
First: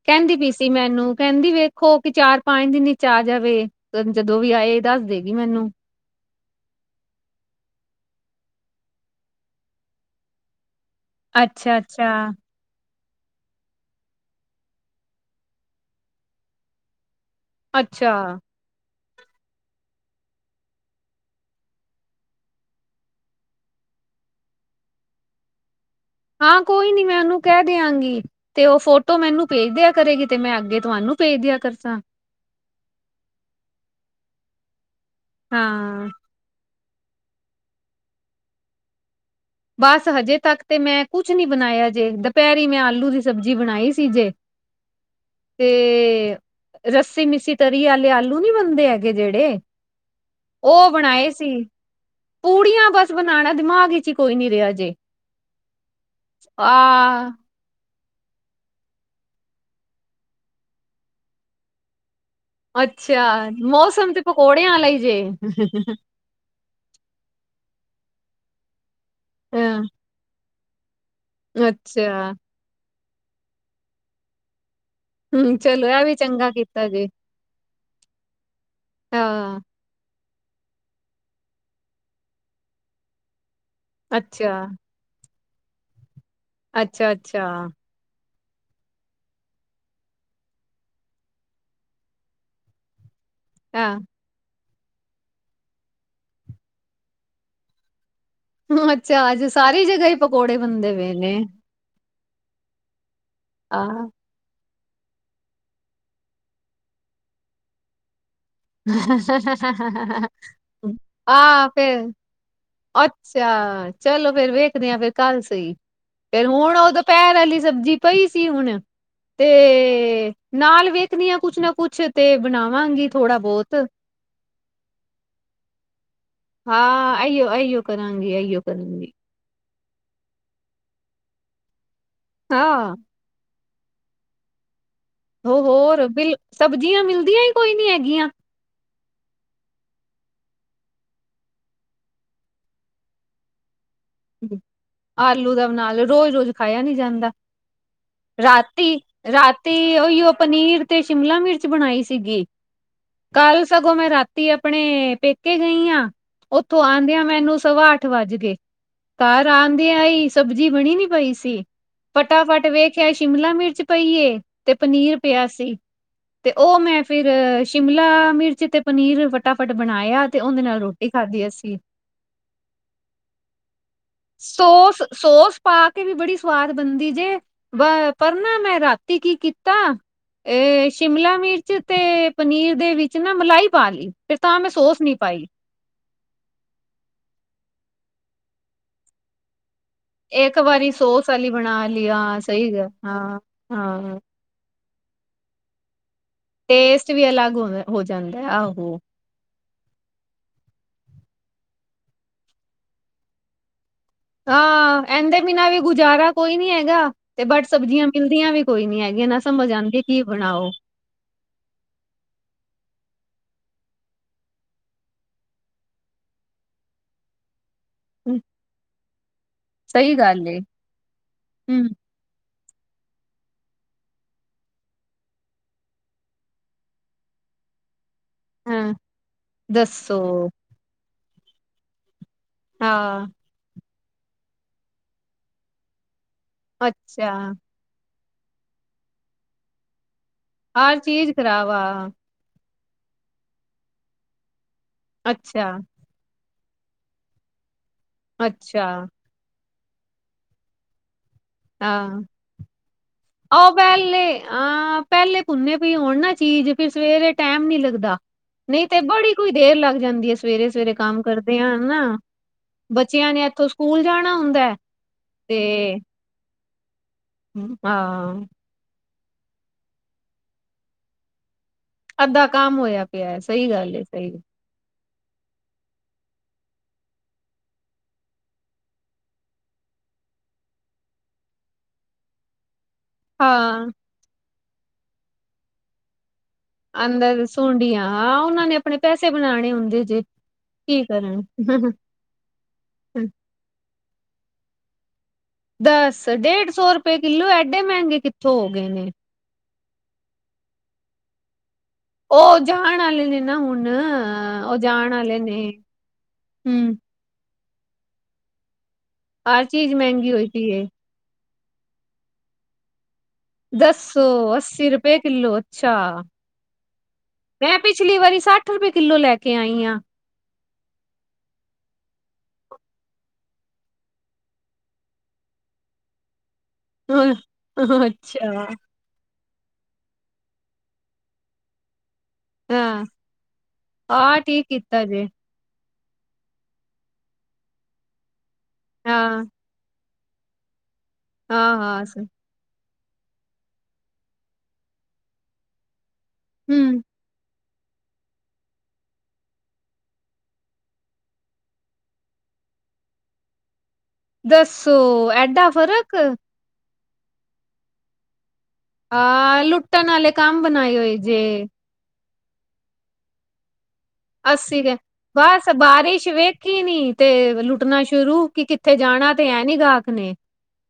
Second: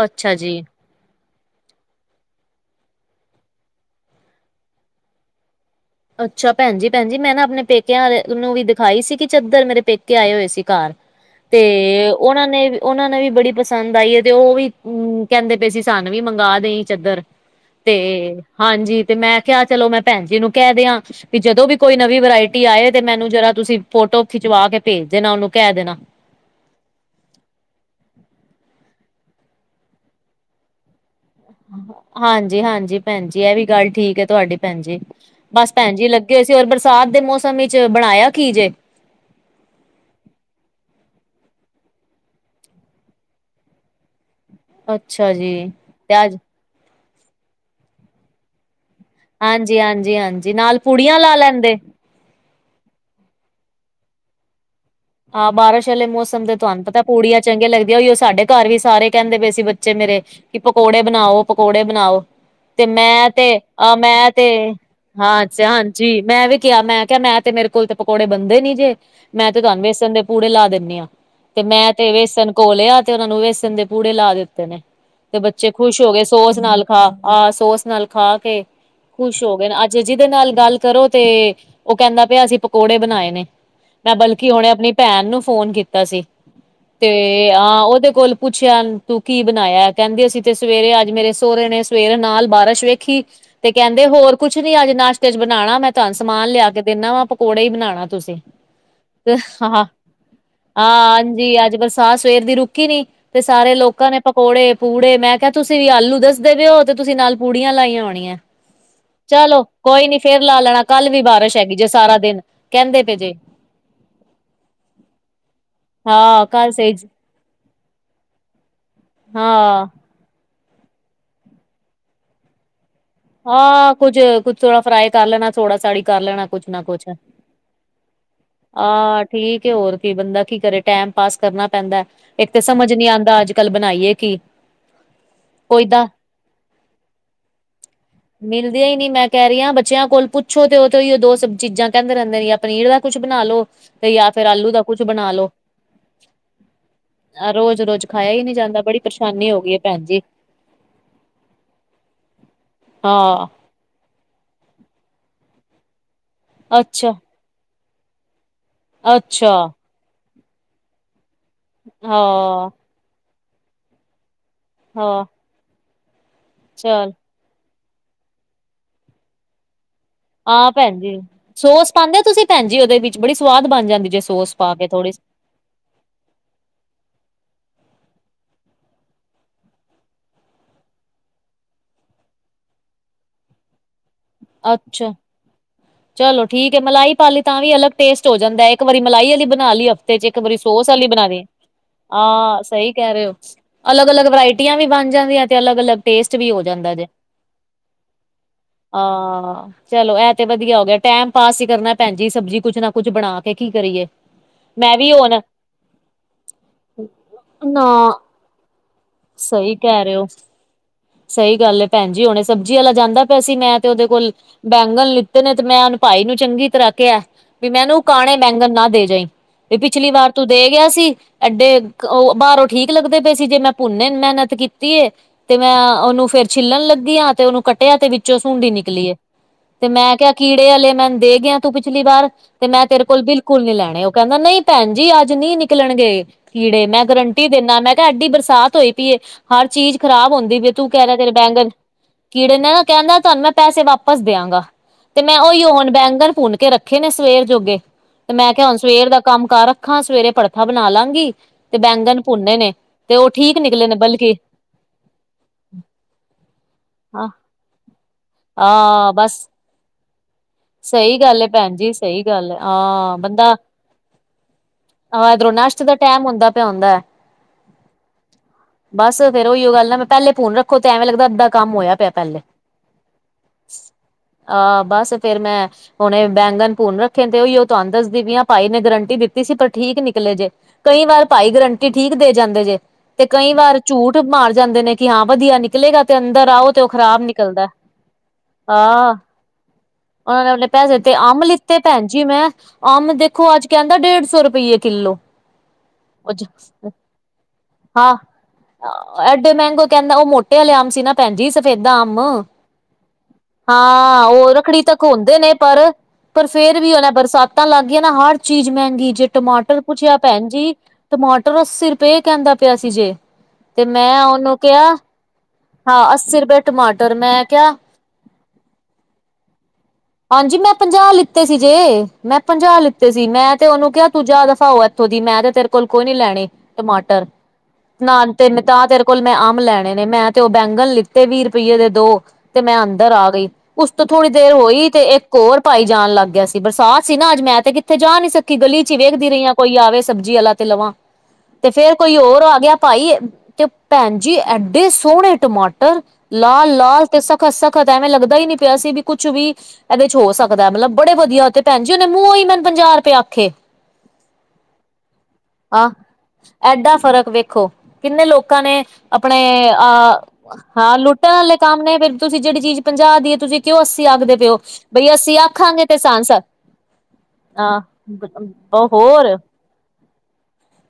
Speaker 2: ਅੱਛਾ
Speaker 1: ਕਹਿੰਦੀ ਪਈ
Speaker 2: ਜੀ।
Speaker 1: ਸੀ ਮੈਨੂੰ ਕਹਿੰਦੀ ਵੇਖੋ ਕਿ ਚਾਰ ਪੰਜ ਦਿਨ ਵਿਚ ਆ ਜਾਵੇ ਜਦੋਂ ਵੀ ਆਏ ਦੱਸ ਦੇਗੀ ਮੈਨੂੰ
Speaker 2: ਅੱਛਾ ਭੈਣਜੀ ਭੈਣ ਜੀ ਮੈਂ ਨਾ ਆਪਣੇ ਪੇਕਿਆਂ ਨੂੰ ਵੀ ਦਿਖਾਈ ਸੀ ਕਿ ਚਾਦਰ ਮੇਰੇ ਪੇਕੇ ਆਏ ਹੋਏ ਸੀ ਘਰ ਤੇ
Speaker 1: ਅੱਛਾ ਅੱਛਾ
Speaker 2: ਉਹਨਾਂ ਨੇ ਉਹਨਾਂ ਨੇ ਵੀ ਬੜੀ ਪਸੰਦ ਆਈ ਐ ਤੇ ਉਹ ਵੀ ਕਹਿੰਦੇ ਪਏ ਸੀ ਸਾਨੂੰ ਵੀ ਮੰਗਵਾ ਦੇਈ ਚੱਦਰ ਤੇ
Speaker 1: ਅੱਛਾ
Speaker 2: ਹਾਂਜੀ ਤੇ ਮੈਂ ਕਿਹਾ ਚਲੋ ਮੈਂ ਭੈਣ ਜੀ ਨੂੰ ਕਹਿ ਦਿਆਂ ਵੀ ਜਦੋਂ ਵੀ ਕੋਈ ਨਵੀਂ ਵਰਾਇਟੀ ਆਏ ਤੇ ਮੈਨੂੰ ਜਰਾ ਤੁਸੀਂ ਫੋਟੋ ਖਿਚਵਾ ਕੇ ਭੇਜ ਦੇਣਾ ਉਹਨੂੰ ਕਹਿ ਦੇਣਾ
Speaker 1: ਹਾਂ, ਕੋਈ ਨੀ ਮੈਂ ਉਹਨੂੰ ਕਹਿ ਦਿਆਂਗੀ ਤੇ ਉਹ ਫੋਟੋ ਮੈਨੂੰ ਭੇਜ ਦਿਆ ਕਰੇਗੀ ਤੇ ਮੈਂ ਅੱਗੇ ਤੁਹਾਨੂੰ ਭੇਜ ਦਿਆ ਕਰਨਾ
Speaker 2: ਹਾਂਜੀ-ਹਾਂਜੀ ਭੈਣ ਜੀ ਇਹ ਵੀ ਗੱਲ ਠੀਕ ਐ ਤੁਹਾਡੀ ਭੈਣ ਜੀ ਬਸ ਭੈਣ ਜੀ
Speaker 1: ਹਾਂ
Speaker 2: ਲੱਗੇ ਕਿ ਅਸੀਂ ਹੋਰ ਬਰਸਾਤ ਦੇ ਮੌਸਮ ਵਿੱਚ ਬਣਾਇਆ ਕੀ ਜੇ
Speaker 1: ਬਸ ਹਜੇ ਤੱਕ ਤੇ ਮੈਂ ਕੁਛ ਨੀ ਬਣਾਇਆ ਜੇ ਦੁਪਹਿਰੀ ਮੈਂ ਆਲੂ ਦੀ ਸਬਜ਼ੀ ਬਣਾਈ ਸੀ ਜੇ
Speaker 2: ਅੱਛਾ ਜੀ ਤੇ ਅੱਜ
Speaker 1: ਰੱਸੀ ਮਿੱਸੀ ਤਰੀ ਆਲੇ ਆਲੂ ਨੀ ਬਣਦੇ ਐ ਜਿਹੜੇ
Speaker 2: ਹਾਂਜੀ ਹਾਂਜੀ ਹਾਂਜੀ ਨਾਲ
Speaker 1: ਓ
Speaker 2: ਪੂੜੀਆਂ
Speaker 1: ਬਣਾਏ
Speaker 2: ਲਾ
Speaker 1: ਸੀ।
Speaker 2: ਲੈਂਦੇ
Speaker 1: ਪੂੜੀਆਂ ਬਸ ਬਣਾਣਾ ਦਿਮਾਗ ਵਿੱਚ ਈ ਕੋਈ ਨੀ ਰਿਹਾ ਜੇ।
Speaker 2: ਹਾਂ ਬਾਰਿਸ਼ ਵਾਲੇ ਮੌਸਮ ਦੇ ਤੁਹਾਨੂੰ ਪਤਾ
Speaker 1: ਆਹ
Speaker 2: ਪੂੜੀਆਂ ਚੰਗੀਆਂ ਲੱਗਦੀਆਂ ਉਈ ਉਹ ਸਾਡੇ ਘਰ ਵੀ ਸਾਰੇ ਕਹਿੰਦੇ ਪਏ ਸੀ ਬੱਚੇ ਮੇਰੇ ਕਿ ਪਕੌੜੇ ਬਣਾਓ ਪਕੌੜੇ ਬਣਾਓ ਤੇ
Speaker 1: ਅੱਛਾ
Speaker 2: ਮੈਂ ਤੇ ਆ
Speaker 1: ਮੌਸਮ
Speaker 2: ਮੈਂ ਤੇ
Speaker 1: ਪਕੌੜਿਆਂ ਵਾਲਾ ਹੀ ਜੇ
Speaker 2: ਹਾਂ ਹਾਂਜੀ ਮੈਂ ਵੀ ਕਿਹਾ ਮੈਂ ਕਿਹਾ ਮੈਂ ਤੇ ਮੇਰੇ ਕੋਲ ਤੇ ਪਕੌੜੇ ਬਣਦੇ ਨੀ ਜੇ ਮੈਂ ਤੇ ਤੁਹਾਨੂੰ
Speaker 1: ਹਾਂ
Speaker 2: ਵੇਸਨ ਦੇ ਪੂੜੇ ਲਾ ਦੀਨੀ ਆ ਤੇ ਮੈਂ ਤੇ
Speaker 1: ਅੱਛਾ
Speaker 2: ਵੇਸਣ ਘੋਲਿਆ ਤੇ ਉਹਨਾਂ ਨੂੰ ਵੇਸਨ ਦੇ ਪੂੜੇ ਲਾ ਦਿੱਤੇ ਨੇ ਤੇ
Speaker 1: ਹਮ
Speaker 2: ਬੱਚੇ
Speaker 1: ਚਲੋ
Speaker 2: ਖੁਸ਼
Speaker 1: ਇਹ
Speaker 2: ਹੋ
Speaker 1: ਵੀ
Speaker 2: ਗਏ
Speaker 1: ਚੰਗਾ
Speaker 2: ਸੋਸ ਨਾਲ
Speaker 1: ਕੀਤਾ
Speaker 2: ਖਾ
Speaker 1: ਜੇ
Speaker 2: ਆਹ ਸੋਸ ਨਾਲ ਖਾ ਕੇ ਖੁਸ਼ ਹੋ
Speaker 1: ਹਾਂ
Speaker 2: ਗਏ ਅੱਜ ਜੇ ਜਿਹਦੇ ਨਾਲ ਗੱਲ ਕਰੋ ਤੇ ਉਹ ਕਹਿੰਦਾ ਪਿਆ ਅਸੀਂ ਪਕੌੜੇ ਬਣਾਏ ਨੇ ਮੈਂ ਬਲਕਿ
Speaker 1: ਅੱਛਾ
Speaker 2: ਉਹਨੇ ਆਪਣੀ ਭੈਣ ਨੂੰ ਫੋਨ ਕੀਤਾ ਸੀ ਤੇ
Speaker 1: ਅੱਛਾ-ਅੱਛਾ,
Speaker 2: ਆ ਉਹਦੇ ਕੋਲ ਪੁੱਛਿਆ ਤੂੰ ਕੀ ਬਣਾਇਆ ਕਹਿੰਦੀ ਅਸੀਂ ਤੇ ਸਵੇਰੇ ਅੱਜ ਮੇਰੇ ਸਹੁਰੇ ਨੇ ਸਵੇਰੇ ਨਾਲ ਬਾਰਿਸ਼ ਵੇਖੀ ਤੇ
Speaker 1: ਹਾਂ
Speaker 2: ਕਹਿੰਦੇ ਹੋਰ ਕੁਛ ਨੀ ਅੱਜ ਨਾਸ਼ਤੇ ਚ ਬਣਾਣਾ ਮੈਂ ਤੁਹਾਨੂੰ ਸਮਾਨ ਲਿਆ ਕੇ ਦੀਨਾ ਵਾਂ ਪਕੌੜੇ ਹੀ ਬਣਾਣਾ ਤੁਸੀਂ
Speaker 1: ਅੱਛਾ ਅੱਜ ਸਾਰੀ ਜਗ੍ਹਾ ਪਕੌੜੇ ਬਣਦੇ
Speaker 2: ਹਾਂ
Speaker 1: ਪਏ ਨੇ।
Speaker 2: ਹਾਂਜੀ ਅੱਜ ਬਰਸਾਤ ਸਵੇਰ ਦੀ ਰੁਕੀ ਨੀ ਤੇ ਸਾਰੇ
Speaker 1: ਆਹ
Speaker 2: ਲੋਕਾਂ ਨੇ ਪਕੌੜੇ ਪੂੜੇ ਮੈਂ ਕਿਹਾ ਤੁਸੀਂ ਵੀ ਆਲੂ ਦੱਸਦੇ ਪਏ ਓ ਤੇ ਤੁਸੀਂ ਨਾਲ ਪੂੜੀਆਂ ਲਾਈਆਂ ਹੋਣੀਆਂ ਚਲੋ ਕੋਈ ਨੀ ਫੇਰ ਲਾ ਲੈਣਾ ਕੱਲ ਵੀ ਬਾਰਿਸ਼
Speaker 1: ਆਹ
Speaker 2: ਹੈਗੀ ਜੇ
Speaker 1: ਫੇਰ
Speaker 2: ਸਾਰਾ ਦਿਨ ਕਹਿੰਦੇ ਪਏ ਜੇ
Speaker 1: ਅੱਛਾ ਚਲੋ ਫੇਰ ਵੇਖਦੇ ਹਾਂ ਫਿਰ ਕੱਲ ਸਹੀ ਫੇਰ
Speaker 2: ਹਾਂ ਕੱਲ
Speaker 1: ਹੁਣ ਓਹ
Speaker 2: ਸਹੀ
Speaker 1: ਦੁਪਹਿਰ ਵਾਲੀ ਸਬਜ਼ੀ ਪਈ ਸੀ ਹੁਣ
Speaker 2: ਹਾਂ
Speaker 1: ਤੇ ਨਾਲ ਵੇਖਨੀ ਆ ਕੁਛ ਨਾ ਕੁਛ ਤੇ ਬਣਾਵਾਂਗੀ ਥੋੜਾ ਬਹੁਤ।
Speaker 2: ਹਾਂ ਕੁੱਝ ਕੁੱਛ ਥੋੜਾ ਫਰਾਈ ਕਰ ਲੈਣਾ ਸੋੜਾ ਸਾੜੀ ਕਰ ਲੈਣਾ ਕੁਛ ਨਾ ਕੁਛ
Speaker 1: ਹਾਂ, ਇਹੀਓ ਇਹੀਓ ਕਰੂਗੀ ਇਹੀਓ ਕਰੂਗੀ
Speaker 2: ਆਹ ਠੀਕ ਹੋਰ ਕੀ ਬੰਦਾ ਕੀ ਕਰੇ ਟੈਮ ਪਾਸ ਕਰਨਾ ਪੈਂਦਾ ਇੱਕ ਤਾਂ ਸਮਝ
Speaker 1: ਹਾਂ।
Speaker 2: ਨਹੀ ਆਂਦਾ ਅੱਜ ਕੱਲ ਬਣਾਈਏ ਕੀ
Speaker 1: ਹੋ ਹੋਰ
Speaker 2: ਕੋਈਦਾ
Speaker 1: ਬਿਲ ਸਬਜ਼ੀਆਂ ਮਿਲਦੀਆਂ ਹੀ ਕੋਈ ਨੀ ਹੈਗੀਆਂ
Speaker 2: ਮਿਲਦੀਆਂ ਹੀ ਨੀ ਮੈਂ ਕਹਿ ਰਹੀ ਹਾਂ ਬੱਚਿਆਂ ਕੋਲ ਪੁੱਛੋ ਤੇ ਉਹ ਤੋਂ ਓਹੀਓ ਦੋ ਸ ਚੀਜ਼ਾਂ ਕਹਿੰਦੇ ਰਹਿੰਦੇ ਨੇ ਪਨੀਰ ਦਾ ਕੁਛ ਬਣਾ ਲੋ ਤੇ ਜਾਂ ਫਿਰ ਆਲੂ ਦਾ ਕੁੱਝ ਬਣਾ ਲੋ
Speaker 1: ਆਲੂ ਦਾ ਬਣਾ ਲੋ ਰੋਜ਼-ਰੋਜ਼ ਖਾਇਆ ਨੀ ਜਾਂਦਾ।
Speaker 2: ਰੋਜ਼ ਰੋਜ਼ ਖਾਇਆ ਹੀ ਨਹੀਂ ਜਾਂਦਾ
Speaker 1: ਰਾਤੀ
Speaker 2: ਬੜੀ ਪਰੇਸ਼ਾਨੀ ਹੋ ਗਈ ਹੈ
Speaker 1: ਰਾਤੀ
Speaker 2: ਭੈਣ ਜੀ
Speaker 1: ਉਹੀਓ ਪਨੀਰ ਤੇ ਸ਼ਿਮਲਾ ਮਿਰਚ ਬਣਾਈ ਸੀਗੀ
Speaker 2: ਹਾਂ
Speaker 1: ਕੱਲ ਸਗੋਂ ਮੈਂ ਰਾਤੀ ਆਪਣੇ ਪੇਕੇ ਗਈ ਹਾਂ ਉੱਥੋਂ
Speaker 2: ਅੱਛਾ
Speaker 1: ਆਉਂਦਿਆਂ ਮੈਨੂੰ ਸਵਾ ਅੱਠ ਵੱਜ ਗਏ। ਘਰ
Speaker 2: ਅੱਛਾ
Speaker 1: ਆਂਦਿਆਂ ਹੀ ਸਬਜ਼ੀ ਬਣੀ ਨੀ ਪਈ ਸੀ ਫਟਾਫਟ
Speaker 2: ਹਾਂ
Speaker 1: ਵੇਖ ਮੈ ਕਿਆ ਸ਼ਿਮਲਾ ਮਿਰਚ ਪਈ ਏ ਤੇ ਪਨੀਰ
Speaker 2: ਹਾਂ
Speaker 1: ਪਿਆ ਸੀ ਤੇ ਉਹ ਮੈਂ
Speaker 2: ਚੱਲ
Speaker 1: ਫਿਰ। ਸ਼ਿਮਲਾ ਮਿਰਚ ਤੇ ਪਨੀਰ ਫਟਾਫਟ ਬਣਾਇਆ ਤੇ ਉਹਦੇ ਨਾਲ ਰੋਟੀ ਖਾਧੀ ਅਸੀਂ।
Speaker 2: ਪਾਦੇ ਹੋ ਤੁਸੀਂ ਭੈਣਜੀ ਉਹਦੇ ਵਿੱਚ ਬੜੀ ਸਵਾਦ ਬਣ ਜਾਂਦੀ। ਜਿਸ
Speaker 1: ਸੋਸ-ਸੋਸ ਪਾਕੇ ਵੀ ਬੜੀ ਸਵਾਦ ਬਣਦੀ ਜੇ ਵ ਪਰ ਨਾ ਮੈਂ ਰਾਤੀ ਕੀ ਕੀਤਾ। ਇਹ ਸ਼ਿਮਲਾ ਮਿਰਚ ਤੇ ਪਨੀਰ ਦੇ ਵਿੱਚ ਨਾ ਮਲਾਈ ਪਾ ਲਈ। ਫਿਰ ਤਾਂ ਮੈਂ ਸੋਸ
Speaker 2: ਅੱਛਾ
Speaker 1: ਨਹੀਂ ਪਾਈ
Speaker 2: ਚਲੋ ਠੀਕ ਹੈ। ਮਲਾਈ ਪਾ ਲਈ ਤਾਂ ਵੀ ਅਲੱਗ ਟੇਸਟ ਹੋ ਜਾਂਦਾ। ਇੱਕ ਵਾਰੀ ਮਲਾਈ ਵਾਲੀ ਬਣਾ ਲਈ ਚ ਇੱਕ ਵਾਰੀ ਵਿੱਚ ਸੋਸ ਵਾਲੀ ਬਣਾ ਦੀ ਹਾਂ ਸਹੀ ਕਹਿ ਰਹੇ ਹੋ। ਅਲੱਗ-ਅਲੱਗ ਵਰਾਇਟੀ ਟੀਆਂ ਵੀ ਬਣ ਜਾਂਦੀਆਂ ਤੇ ਅਲੱਗ-ਅਲੱਗ। ਟੇਸਟ ਵੀ ਹੋ। ਜਾਂਦਾ ਜੇ
Speaker 1: ਟੇਸਟ ਵੀ ਅਲੱਗ ਹੋ ਜਾਂਦਾ ਆਹੋ।
Speaker 2: ਹਾਂ। ਚਲੋ ਇਹ ਤੇ ਵਧੀਆ ਹੋ ਗਿਆ ਟੈਮ ਪਾਸ ਹੀ ਕਰਨਾ ਭੈਣ ਜੀ ਸਬਜ਼ੀ ਕੁਛ ਨਾ ਕੁਝ ਬਣਾ ਕੇ ਕੀ ਕਰੀਏ। ਮੈਂ
Speaker 1: ਹਾਂ
Speaker 2: ਵੀ
Speaker 1: ਏਦੇ
Speaker 2: ਹੁਣ
Speaker 1: ਬਿਨਾਂ ਵੀ ਗੁਜ਼ਾਰਾ ਕੋਈ ਨੀ ਹੈਗਾ ਤੇ ਬਟ
Speaker 2: ਨਾ
Speaker 1: ਸਬਜ਼ੀਆਂ ਮਿਲਦੀਆਂ ਵੀ ਕੋਈ ਨੀ ਹੈਗੀਆ। ਨਾ ਸਮਝ
Speaker 2: ਸਹੀ
Speaker 1: ਆਉਂਦੀ ਆ
Speaker 2: ਕਹਿ ਰਹੇ
Speaker 1: ਕੀ
Speaker 2: ਹੋ
Speaker 1: ਬਣਾਓ।
Speaker 2: ਸਹੀ ਗੱਲ ਹੈ ਭੈਣ ਜੀ ਹੁਣੇ ਸਬਜ਼ੀ ਵਾਲਾ ਜਾਂਦਾ ਪਿਆ ਸੀ। ਮੈਂ ਤੇ ਉਹਦੇ ਕੋਲ ਬੈਂਗਣ ਲਿੱਤੇ ਨੇ ਤੇ ਮੈਂ ਭਾਈ ਨੂੰ ਚੰਗੀ ਤਰ੍ਹਾਂ ਕਿਹਾ ਵੀ ਮੈਂਨੂੰ। ਕਾਣੇ ਬੈਂਗਣ ਨਾ ਦੇ ਜਾਈ ਵੀ ਪਿਛਲੀ
Speaker 1: ਸਹੀ
Speaker 2: ਵਾਰ ਤੂੰ
Speaker 1: ਗੱਲ ਏ
Speaker 2: ਦੇ ਗਿਆ ਸੀ।
Speaker 1: ਹਮ
Speaker 2: ਐਡੇ- ਉਹ ਬਾਹਰੋਂ ਠੀਕ ਲੱਗਦੇ ਪਏ ਸੀ ਜੇ ਮੈਂ ਭੁਨੇ ਮਿਹਨਤ ਕੀਤੀ ਏ। ਤੇ ਮੈਂ ਉਹਨੂੰ ਫੇਰ ਛਿੱਲਣ ਲੱਗੀ ਹਾ ਤੇ ਉਹਨੂੰ ਕੱਟਿਆ। ਤੇ ਵਿਚੋਂ ਸੁੰਡੀ
Speaker 1: ਹਾਂ
Speaker 2: ਨਿਕਲੀ ਏ ਤੇ ਮੈਂ
Speaker 1: ਦੱਸੋ
Speaker 2: ਕਿਹਾ ਕੀੜੇ ਆਲੇ ਮੈਨੂੰ ਦੇ ਗਿਆ ਤੂੰ ਪਿਛਲੀ ਵਾਰ ਤੇ ਮੈਂ ਤੇਰੇ ਕੋਲ
Speaker 1: ਹਾਂ
Speaker 2: ਬਿਲਕੁਲ ਨੀ ਲੈਣੇ ਉਹ ਕਹਿੰਦਾ ਨਹੀਂ ਭੈਣ ਜੀ ਅੱਜ ਨਹੀਂ ਨਿਕਲਣ ਗੇ। ਕੀੜੇ ਮੈਂ
Speaker 1: ਅੱਛਾ
Speaker 2: ਗਰੰਟੀ ਦਿੰਦਾ ਮੈਂ ਕਿਹਾ ਐਡੀ ਬਰਸਾਤ ਹੋਈ ਪਈਏ ਹਰ ਚੀਜ਼ ਖਰਾਬ ਹੁੰਦੀ। ਤੂੰ
Speaker 1: ਹਰ
Speaker 2: ਕਹਿ ਰਿਹਾ ਤੇਰੇ
Speaker 1: ਚੀਜ਼
Speaker 2: ਬੈਂਗਣ।
Speaker 1: ਖ਼ਰਾਬ ਆ
Speaker 2: ਕੀੜੇ ਨੇ ਕਹਿੰਦਾ ਤੁਹਾਨੂੰ ਮੈਂ ਪੈਸੇ ਵਾਪਸ ਦਿਆਂਗਾ ਤੇ ਮੈਂ ਉਹ
Speaker 1: ਅੱਛਾ,
Speaker 2: ਹੁਣ ਬੈਂਗਰ ਭੁਨ ਕੇ ਰੱਖ। ਰੱਖੇ ਨੇ ਸਵੇਰ ਜੋਗੇ ਤੇ ਮੈਂ ਕਿਹਾ ਹੁਣ
Speaker 1: ਅੱਛਾ
Speaker 2: ਸਵੇਰ ਦਾ ਕੰਮ ਕਰ ਰੱਖਾਂ ਸਵੇਰੇ ਭੜਥਾ ਬਣਾ ਲਾਂਗੀ। ਤੇ
Speaker 1: ਹਾਂ
Speaker 2: ਬੈਂਗਨ ਭੁੰਨੇ ਨੇ ਤੇ ਉਹ ਠੀਕ
Speaker 1: ਆਹੋ
Speaker 2: ਨਿਕਲੇ ਨੇ
Speaker 1: ਪਹਿਲੇ
Speaker 2: ਬਲਕਿ।
Speaker 1: ਹਾਂ ਪਹਿਲੇ ਭੁੰਨੇ ਪਈ ਹੋਣ ਨਾ ਚੀਜ਼ ਫਿਰ
Speaker 2: ਹਾਂ
Speaker 1: ਸਵੇਰੇ ਟਾਈਮ ਨੀ ਲੱਗਦਾ। ਨਹੀਂ ਤੇ
Speaker 2: ਹਾਂ
Speaker 1: ਬੜੀ
Speaker 2: ਬਸ
Speaker 1: ਕੋਈ ਦੇਰ ਲੱਗ ਜਾਂਦੀ ਹੈ। ਸਵੇਰੇ-ਸਵੇਰੇ
Speaker 2: ਸਹੀ
Speaker 1: ਕੰਮ
Speaker 2: ਗੱਲ ਹੈ
Speaker 1: ਕਰਦੇ ਆ
Speaker 2: ਭੈਣ ਜੀ
Speaker 1: ਹਨਾਂ।
Speaker 2: ਸਹੀ ਗੱਲ ਹੈ ਹਾਂ
Speaker 1: ਬੱਚਿਆਂ ਨੇ ਇੱਥੋਂ ਸਕੂਲ ਜਾਣਾ ਹੁੰਦਾ ਹੈ।
Speaker 2: ਹਾਂ ਇਧਰੋਂ ਨਾਸ਼ਤੇ ਦਾ
Speaker 1: ਤੇ
Speaker 2: ਟਾਈਮ ਹੁੰਦਾ ਪਿਆ ਹੁੰਦਾ।
Speaker 1: ਹਾਂ
Speaker 2: ਬਸ ਫੇਰ ਉਹੀਓ ਗੱਲ ਨਾ ਮੈਂ ਪਹਿਲੇ ਭੁੰਨ ਰੱਖੋ ਤੇ ਐਵੇਂ ਲੱਗਦਾ ਅੱਦਾਂ ਕੰਮ ਹੋਇਆ ਹੋਇਆ ਪਿਆ ਪਹਿਲੇ
Speaker 1: ਅੱਧਾ ਕੰਮ ਹੋਇਆ ਪਿਆ ਹੈ। ਸਹੀ ਗੱਲ ਏ ਸਹੀ ਗੱਲ।
Speaker 2: ਆਹ ਬਸ ਫੇਰ ਮੈਂ। ਹੁਣ ਇਹ ਬੈਂਗਨ ਭੂਨ ਰੱਖੇ ਤੇ ਉ ਉਹ ਤੁਹਾਨੂੰ ਦੱਸਦੀ ਵੀ ਆ ਭਾਈ ਨੇ ਗਰੰਟੀ ਦਿੱਤੀ ਸੀ ਪਰ ਠੀਕ ਨਿਕਲੇ ਜੇ। ਕਈ ਵਾਰ ਭਾਈ ਗਰੰਟੀ ਠੀਕ ਦੇ ਜਾਂਦੇ ਜੇ। ਤੇ ਕਈ ਵਾਰ
Speaker 1: ਹਾਂ
Speaker 2: ਝੂਠ ਮਾਰ ਜਾਂਦੇ ਨੇ। ਕਿ ਹਾਂ ਵਧੀਆ ਨਿਕਲੇਗਾ ਤੇ ਅੰਦਰ ਆਓ। ਤੇ ਉਹ ਖ਼ਰਾਬ
Speaker 1: ਅੰਦਰ
Speaker 2: ਨਿਕਲਦਾ
Speaker 1: ਸੁੰਡੀਆਂ ਹਾਂ ਉਹਨਾਂ ਨੇ ਆਪਣੇ
Speaker 2: ਆ
Speaker 1: ਪੈਸੇ ਬਣਾਣੇ ਹੁੰਦੇ ਜੇ
Speaker 2: ਉਹਨਾਂ ਨੇ ਆਪਣੇ ਪੈਸੇ
Speaker 1: ਕੀ
Speaker 2: ਤੇ
Speaker 1: ਕਰਨ
Speaker 2: ਅੰਬ ਲਿੱਤੇ ਭੈਣ। ਜੀ ਮੈਂ ਅੰਬ ਦੇਖੋ ਅੱਜ ਕਹਿੰਦਾ ਡੇਢ ਸੌ ਰੁਪਈਏ ਕਿੱਲੋ।
Speaker 1: ਦੱਸ ਡੇਢ ਸੌ ਰੁਪਏ ਕਿੱਲੋ, ਐਡੇ
Speaker 2: ਹਾਂ
Speaker 1: ਮਹਿੰਗੇ ਕਿੱਥੋਂ ਹੋ ਗਏ ਨੇ।
Speaker 2: ਐਡੇ ਮਹਿੰਗੋ। ਕਹਿੰਦਾ ਉਹ ਮੋਟੇ ਵਾਲੇ ਅੰਬ ਸੀ ਨਾ ਭੈਣ ਜੀ। ਸਫੇਦਾ ਅੰਬ
Speaker 1: ਉਹ ਜਾਣ ਆਲੇ ਨੇ ਨਾ ਹੁਣ
Speaker 2: ਹਾਂ ਉਹ ਰੱਖੜੀ ਤਕ
Speaker 1: ਜਾਣ ਆਲੇ
Speaker 2: ਹੁੰਦੇ ਨੇ ਪਰ। ਪਰ ਫੇਰ ਵੀ
Speaker 1: ਹੂੰ।
Speaker 2: ਉਹਨੇ ਬਰਸਾਤਾਂ ਲੱਗ ਗਈਆਂ ਨਾ ਹਰ ਚੀਜ਼ ਮਹਿੰਗੀ ਜੇ
Speaker 1: ਹਰ
Speaker 2: ਟਮਾਟਰ
Speaker 1: ਚੀਜ਼
Speaker 2: ਪੁੱਛਿਆ
Speaker 1: ਮਹਿੰਗੀ
Speaker 2: ਭੈਣ
Speaker 1: ਹੋਈ ਪਈ
Speaker 2: ਜੀ।
Speaker 1: ਏ
Speaker 2: ਟਮਾਟਰ ਅੱਸੀ ਰੁਪਏ ਕਹਿੰਦਾ ਪਿਆ ਸੀ ਜੇ। ਤੇ ਮੈਂ
Speaker 1: ਦੱਸੋ
Speaker 2: ਉਹਨੂੰ ਕਿਹਾ
Speaker 1: ਅੱਸੀ ਰੁਪਏ ਕਿਲੋ ਅੱਛਾ।
Speaker 2: ਮਟਰ ਮੈਂ। ਕਿਹਾ
Speaker 1: ਮੈਂ ਪਿਛਲੀ ਵਾਰੀ ਸੱਠ ਰੁਪਏ ਕਿੱਲੋ ਲੈ ਕੇ ਆਈ ਆ।
Speaker 2: ਹਾਂਜੀ ਮੈਂ ਪੰਜਾਹ ਲਿੱਤੇ ਸੀ ਜੇ ਮੈਂ ਪੰਜਾਹ ਲਿੱਤੇ ਸੀ ਮੈਂ ਤੇ ਉਹਨੂੰ ਕਿਹਾ ਤੂੰ ਜਾ ਦਫਾ ਹੋ ਇਥੋਂ। ਉਥੋਂ ਦੀ ਮੈਂ ਤੇ ਤੇਰੇ ਕੋਲ ਕੋਈ ਨੀ ਲੈਣੇ ਟਮਾਟਰ ਨਾ ਤੈਨ
Speaker 1: ਅੱਛਾ
Speaker 2: ਤਾਂ ਤੇਰੇ ਕੋਲ ਕੋਲ ਮੈਂ ਅੰਮ ਲੈਣੇ ਨੇ ਮੈਂ ਤੇ ਓ ਬੈਂਗਨ ਲਿੱਤੇ ਵੀਹ ਰੁਪਈਏ ਦੇ ਦੋ। ਤੇ ਮੈਂ
Speaker 1: ਹਾਂ
Speaker 2: ਅੰਦਰ ਆ ਗਈ ਉਸ ਤੋਂ ਥੋੜ੍ਹੀ
Speaker 1: ਆਹ
Speaker 2: ਦੇਰ
Speaker 1: ਠੀਕ
Speaker 2: ਹੋਈ ਤੇ
Speaker 1: ਕੀਤਾ
Speaker 2: ਇੱਕ
Speaker 1: ਜੇ
Speaker 2: ਹੋਰ ਭਾਈ ਜਾਣ ਲੱਗ ਗਿਆ ਸੀ ਬਰਸਾਤ ਸੀ ਨਾ ਅੱਜ ਮੈਂ ਤੇ ਕਿੱਥੇ ਜਾ ਨੀ ਸ ਕੀ ਗਲੀ ਚ ਈ ਵੇਖਦੀ ਰਹੀ ਹਾਂ ਕੋਈ ਆਵੇ ਸਬਜ਼ੀ ਆਲਾ ਤੇ ਲਵਾਂ ਤੇ ਫੇਰ
Speaker 1: ਹਾਂ-ਹਾਂ
Speaker 2: ਕੋਈ ਹੋਰ ਆ ਗਿਆ। ਭਾਈ ਤੇ ਭੈਣ ਜੀ ਐਡੇ ਸੋਣੇ ਟਮਾਟਰ
Speaker 1: ਹੂੰ
Speaker 2: ਲਾਲ-ਲਾਲ ਤੇ ਸਖਤ ਸ ਖਤ ਐਵੇੈਂ ਲੱਗਦਾ ਈ ਨੀ ਪਿਆ ਸੀ ਵੀ ਕੁੱਛ ਵੀ ਐਦੇ ਚ ਹੋ ਸਕਦਾ ਮਤਲਬ ਬੜੇ ਵਧੀਆ ਤੇ ਭੈਣ ਜੀ ਓਨੇ ਮੂੰਹੋਂ ਹੀ ਮੈਨੂੰ ਪੰਜਾਹ ਰੁਪਏ ਆਖੇ।
Speaker 1: ਦੱਸੋ ਐਡਾ
Speaker 2: ਆਹ
Speaker 1: ਫ਼ਰਕ।
Speaker 2: ਐਡਾ ਫਰਕ ਵੇਖੋ ਕਿੰਨੇ ਲੋਕਾਂ ਨੇ ਆਪਣੇ
Speaker 1: ਹਾਂ
Speaker 2: ਅ
Speaker 1: ਲੁੱਟਣ ਆਲੇ ਕੰਮ ਬਣਾਏ
Speaker 2: ਹਾਂ
Speaker 1: ਹੋਏ
Speaker 2: ਲੁੱਟਣ ਆਲੇ
Speaker 1: ਜੇ
Speaker 2: ਕੰਮ ਨੇ ਫਿਰ ਤੁਸੀਂ ਜਿਹੜੀ ਚੀਜ਼ ਪੰਜਾਹ ਦੀ ਏ ਤੁਸੀਂ ਕਿਉਂ ਅੱਸੀ ਆਖਦੇ ਪਏ ਓ
Speaker 1: ਅੱਸੀ ਦੇ
Speaker 2: ਬਈ ਅਸੀਂ
Speaker 1: ਬਸ
Speaker 2: ਆਖਾਂਗੇ ਤੇ
Speaker 1: ਬਾਰਿਸ਼
Speaker 2: ਸਾਂਸ
Speaker 1: ਵੇਖੀ ਨੀ ਤੇ ਲੁੱਟਣਾ ਸ਼ੁਰੂ ਕਿ
Speaker 2: [unintelligible]
Speaker 1: ਕਿੱਥੇ ਜਾਣਾ ਤੇ ਐ ਨੀ ਗਾਹਕ ਨੇ।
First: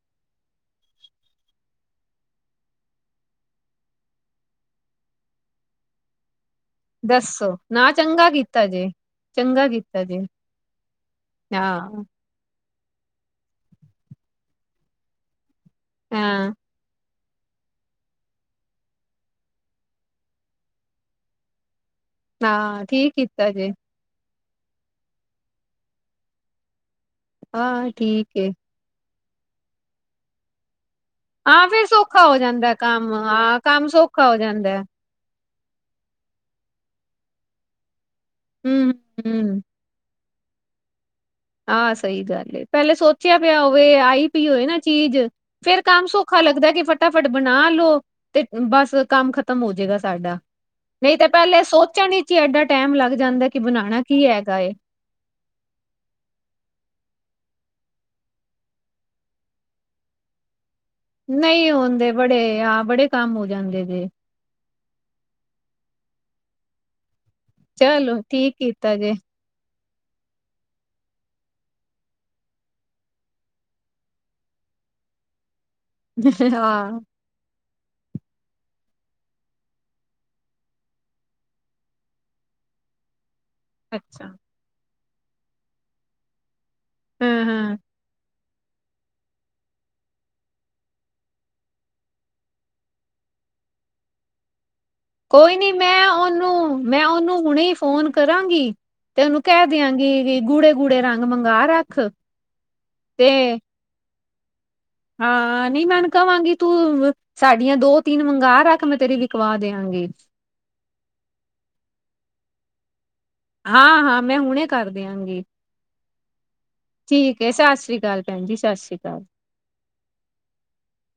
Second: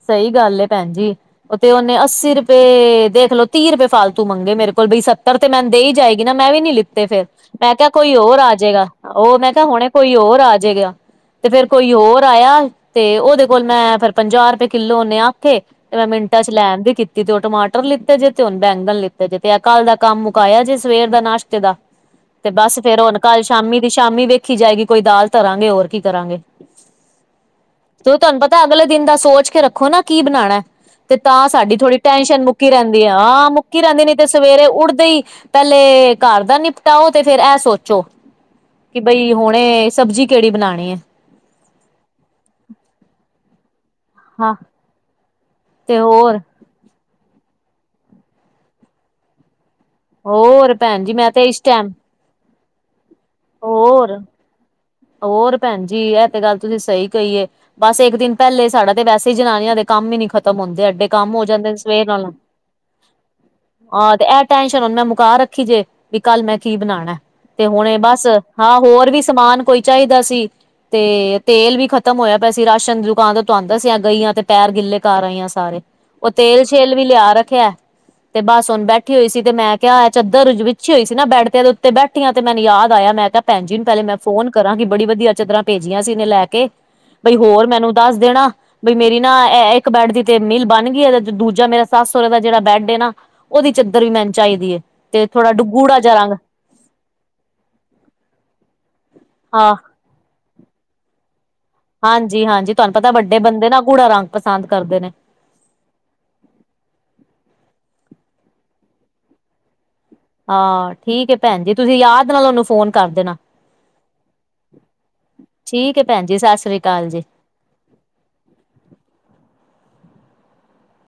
Speaker 2: ਸਈ ਗੱਲ ਐ ਭੈਣ ਜੀ। ਓ ਤੇ ਓਨੇ ਅੱਸੀ ਰੁਪਏ ਦੇਖਲੋ ਤੀਹ ਰੁਪਏ ਫਾਲਤੂ ਮੰਗੇ ਮੇਰੇ ਕੋਲ ਬੀ ਸੱਤਰ ਤੇ ਮੈਂ ਦੇ ਈ ਜਾਏਗੀ ਨਾ ਮੈਂ ਵੀ ਨੀ ਲਿੱ ਤੇ ਫੇਰ
Speaker 1: ਦੱਸੋ
Speaker 2: ਮੈਂ ਕਾ
Speaker 1: ਨਾ
Speaker 2: ਕੋਈ
Speaker 1: ਚੰਗਾ
Speaker 2: ਓਰ
Speaker 1: ਕੀਤਾ
Speaker 2: ਅਜੇਗਾ
Speaker 1: ਜੇ
Speaker 2: ਓ ਮੈਂ ਕਾ
Speaker 1: ਚੰਗਾ
Speaker 2: ਹੁਣ
Speaker 1: ਕੀਤਾ
Speaker 2: ਕੋਈ
Speaker 1: ਜੇ
Speaker 2: ਹੋਰ ਆ ਜੇਗਾ। ਤੇ ਫੇਰ ਕੋਈ
Speaker 1: ਹਾਂ
Speaker 2: ਹੋਰ, ਆਇਆ ਤੇ ਉਹਦੇ ਕੋਲ ਮੈਂ ਫੇਰ ਪੰਜਾਹ ਰੁਪਏ ਕਿੱਲੋ ਉਹਨੇ ਆਖੇ ਤੇ ਮੈਂ ਮਿੰਟਾਂ ਚ
Speaker 1: ਹਾਂ
Speaker 2: ਲੈਣ ਵੀ ਕੀਤੀ ਤੇ ਉਹ ਟਮਾਟਰ ਲਿੱਤੇ ਜੇ ਤੇ ਉਹੁ ਬੈਂਗਣ ਲਿੱਤੇ ਜੇ ਤੇ ਕੱਲ ਦਾ ਕੰਮ ਮੁਕਾਇਆ ਜੇ ਸਵੇਰ ਦਾ ਨਾਸ਼ਤੇ ਦਾ ਤੇ ਬਸ
Speaker 1: ਹਾਂ
Speaker 2: ਫੇਰ
Speaker 1: ਠੀਕ
Speaker 2: ਹੁਣ ਕੱਲ
Speaker 1: ਕੀਤਾ ਜੇ
Speaker 2: ਸ਼ਾਮੀ ਦੀ ਸ਼ਾਮੀ ਵੇਖੀ ਜਾਏਗੀ ਕੋਈ ਦਾਲ ਧਰਾਂਗੇ ਹੋਰ ਕੀ ਕਰਾਂਗੇ
Speaker 1: ਹਾਂ
Speaker 2: ਓ
Speaker 1: ਠੀਕ
Speaker 2: ਤੁਹਾਨੂੰ
Speaker 1: ਏ
Speaker 2: ਪਤਾ ਅਗਲੇ ਦਿਨ ਦਾ ਸੋਚ ਕੇ ਰੱਖੋ ਨਾ ਕੀ ਬਣਾਣਾ ਤੇ ਤਾਂ
Speaker 1: ਹਾਂ
Speaker 2: ਸਾਡੀ
Speaker 1: ਫੇਰ
Speaker 2: ਥੋੜ੍ਹੀ
Speaker 1: ਸੌਖਾ ਹੋ
Speaker 2: ਟੈਨਸ਼ਨ ਮੁੱਕੀ
Speaker 1: ਜਾਂਦਾ
Speaker 2: ਰਹਿੰਦੀ
Speaker 1: ਕੰਮ
Speaker 2: ਆ
Speaker 1: ਹਾਂ
Speaker 2: ਮੁੱਕੀ
Speaker 1: ਕੰਮ
Speaker 2: ਰਹਿੰਦੀ ਨਈ ਤੇ
Speaker 1: ਸੌਖਾ ਹੋ
Speaker 2: ਸਵੇਰੇ
Speaker 1: ਜਾਂਦਾ
Speaker 2: ਉੱਠਦੇ ਈ ਪੈਲੇ ਘਰ ਦਾ ਨਿਪਟਾਓ ਤੇ ਫੇਰ ਐ ਸੋਚੋ
Speaker 1: ਹਮ
Speaker 2: ਕਿ ਬਈ
Speaker 1: ਹਮ
Speaker 2: ਹੁਣੇ ਸਬਜ਼ੀ ਕਿਹੜੀ ਬਣਾਣੀ ਐ।
Speaker 1: ਆ ਸਈ ਗੱਲ ਏ ਪਹਿਲੇ ਸੋ ਚਿਆ ਪਿਆ ਹੋਵੇ ਆਈ ਪੀ
Speaker 2: ਹਾਂ
Speaker 1: ਹੋਵੇ ਨਾ ਚੀਜ਼ ਫੇਰ
Speaker 2: ਤੇ
Speaker 1: ਕੰਮ
Speaker 2: ਹੋਰ
Speaker 1: ਸੌਖਾ ਲੱਗਦਾ ਕਿ ਫ ਫਟਾਫਟ ਬਣਾ ਲੋ ਤੇ ਬਸ ਕੰਮ ਖਤਮ ਹੋਜੇਗਾ। ਸਾਡਾ
Speaker 2: ਹੋਰ ਭੈਣ ਜੀ
Speaker 1: ਨਈ ਤੇ
Speaker 2: ਮੈਂ
Speaker 1: ਪਹਿਲਾ
Speaker 2: ਇਸ ਟਾਈਮ
Speaker 1: ਸੋਚਣ ਈ ਚੀ ਐਡਾ ਟੈਮ ਲੱਗ ਜਾਂਦਾ ਕੀ ਬਣਾਣਾ
Speaker 2: ਹੋਰ
Speaker 1: ਕੀ ਹੈਗਾ ਏ।
Speaker 2: ਹੋਰ ਭੈਣ ਜੀ ਐ ਤੇ ਗੱਲ ਤੁਸੀਂ ਸਈ ਕਈ ਏ। ਬਸ ਇੱਕ ਦਿਨ ਪਹਿਲੇ ਸਾਡਾ ਤੇ ਵੈਸੇ ਹੀ ਜਨਾਨੀਆਂ ਦੇ ਕੰਮ ਈ ਨੀ ਖਤਮ ਹੁੰਦੇ ਐਡੇ ਕੰਮ ਹੋ
Speaker 1: ਨਹੀਂ
Speaker 2: ਜਾਂਦੇ ਸਵੇਰ
Speaker 1: ਹੁੰਦੇ
Speaker 2: ਨਾਲ
Speaker 1: ਬੜੇ ਹਾਂ ਬੜੇ ਕੰਮ ਹੋ ਜਾਂਦੇ ਜੇ
Speaker 2: ਆ ਤੇ ਐ ਟੈਂਸ਼ਨ ਹੁਣ ਮੈਂ ਮੁਕਾ ਰੱਖੀ ਜੇ ਵੀ ਕੱਲ ਮੈਂ ਕੀ ਬਣਾਣਾ ਤੇ ਹੁਣੇ
Speaker 1: ਚਲੋ
Speaker 2: ਬਸ
Speaker 1: ਠੀਕ
Speaker 2: ਹਾਂ
Speaker 1: ਕੀਤਾ
Speaker 2: ਹੋਰ
Speaker 1: ਜੇ
Speaker 2: ਵੀ ਸ ਸਮਾਨ ਕੋਈ ਚਾਈਦਾ ਸੀ। ਤੇ ਤੇਲ ਵੀ ਖਤਮ ਹੋਇਆ ਪਿਆ ਸੀ ਰਾਸ਼ਨ ਦੀ ਦੁਕਾਨ ਤੋਂ ਆਂਦਾ ਸੀ ਗਈਆਂ ਤੇ ਪੈਰ ਗਿੱਲੇ ਕਰ ਆਈ ਆ ਸਾਰੇ। ਓ ਤੇਲ ਸ਼ੇਲ
Speaker 1: ਹਾਂ
Speaker 2: ਵੀ ਲਿਆ ਰੱਖਿਆ। ਤੇ ਬਸ ਹੁਣ ਬੈਠੀ ਹੋਈ ਸੀ ਤੇ ਮੈਂ ਕਿਆ ਏ ਚਾਦਰ ਵਿੱਛੀ ਹੋਈ ਸੀ ਨਾ ਬੈਠੀ ਆ ਉੱਤੇ ਬੈਠੀ ਆਂ ਤੇ ਮੈਨੂੰ ਯਾਦ ਲਾਇਆ ਮੈਂ ਤਾਂ ਭੈਣਜੀ ਨੂੰ ਪਹਿਲੇ ਮੈਂ
Speaker 1: ਅੱਛਾ
Speaker 2: ਫੋਨ ਕਰਾਂਗੀ ਬੜੀ ਵਧੀਆ ਚੱਦਰਾਂ ਭੇਜੀਆਂ ਸੀ ਏਨੇ ਲੈ ਕੇ। ਵੀ
Speaker 1: ਹਾਂ
Speaker 2: ਹੋਰ
Speaker 1: ਹਾਂ
Speaker 2: ਮੈਨੂੰ ਦੱਸ ਦੇਣਾ। ਬਈ ਮੇਰੀ ਨਾ ਇੱਕ ਬੈਡ ਦੀ ਤੇ ਮਿਲ ਬਣ ਗਈ ਦੂਜਾ ਮੇਰਾ ਸੱਸ ਸੋਰੇ ਦਾ ਜਿਹੜਾ ਬੈਡ ਏ ਨਾ। ਓਦੀ ਚਾਦਰ ਵੀ ਮੈਨੂੰ ਚਾਈਦੀ ਏ ਤੇ ਥੋੜਾ
Speaker 1: ਕੋਈ
Speaker 2: ਡੁ
Speaker 1: ਨੀ
Speaker 2: ਗੂੜਾ
Speaker 1: ਮੈਂ
Speaker 2: ਜਾ ਰੰਗ
Speaker 1: ਉਹਨੂੰ ਮੈਂ ਓਨੂੰ ਹੁਣੇ ਈ ਫੋਨ ਕਰਾਂਗੀ ਤੇ ਓਨੂੰ ਕਹਿ
Speaker 2: ਹਾਂ
Speaker 1: ਦਿਆਂਗੀ ਵੀ ਗੂੜੇ ਗੂੜੇ ਰੰਗ ਮੰਗ ਰਾ
Speaker 2: ਹਾਂਜੀ-ਹਾਂਜੀ ਤੁਹਾਨੂੰ ਪਤਾ ਵੱਡੇ ਬੰਦੇ ਨਾ ਗੂੜਾ ਰੰਗ ਪਸੰਦ ਕਰਦੇ ਨੇ।
Speaker 1: ਹਾਂ ਨੀ ਮੈਂ ਓਨੂੰ ਕਵਾਂਗੀ ਤੂੰ ਸਾਡੀਆਂ ਦੋ ਤਿੰਨ ਮੰਗਾ ਰੱਖ ਮੈਂ ਤੇਰੀ ਵਿਕਵਾ ਦਿਆਂਗੀ।
Speaker 2: ਆ ਠੀਕ ਐ ਭੈਣ ਜੀ ਤੁਸੀਂ ਯਾਦ ਨਾਲ ਓਨੂੰ ਫੋਨ ਕਰ ਦੇਣਾ।
Speaker 1: ਹਾਂ-ਹਾਂ ਮੈਂ ਹੁਣੇ ਕਰ ਦਿਆਂਗੀ
Speaker 2: ਠੀਕ ਹੈ ਭੈਣ ਜੀ ਸਤਿ ਸ੍ਰੀ ਅਕਾਲ ਜੀ
Speaker 1: ਠੀ ਕੇ ਸਤਿ ਸ਼੍ਰੀ ਕਾਲ ਭੈਣ ਜੀ ਸਤਿ ਸ਼੍ਰੀ ਕਾਲ।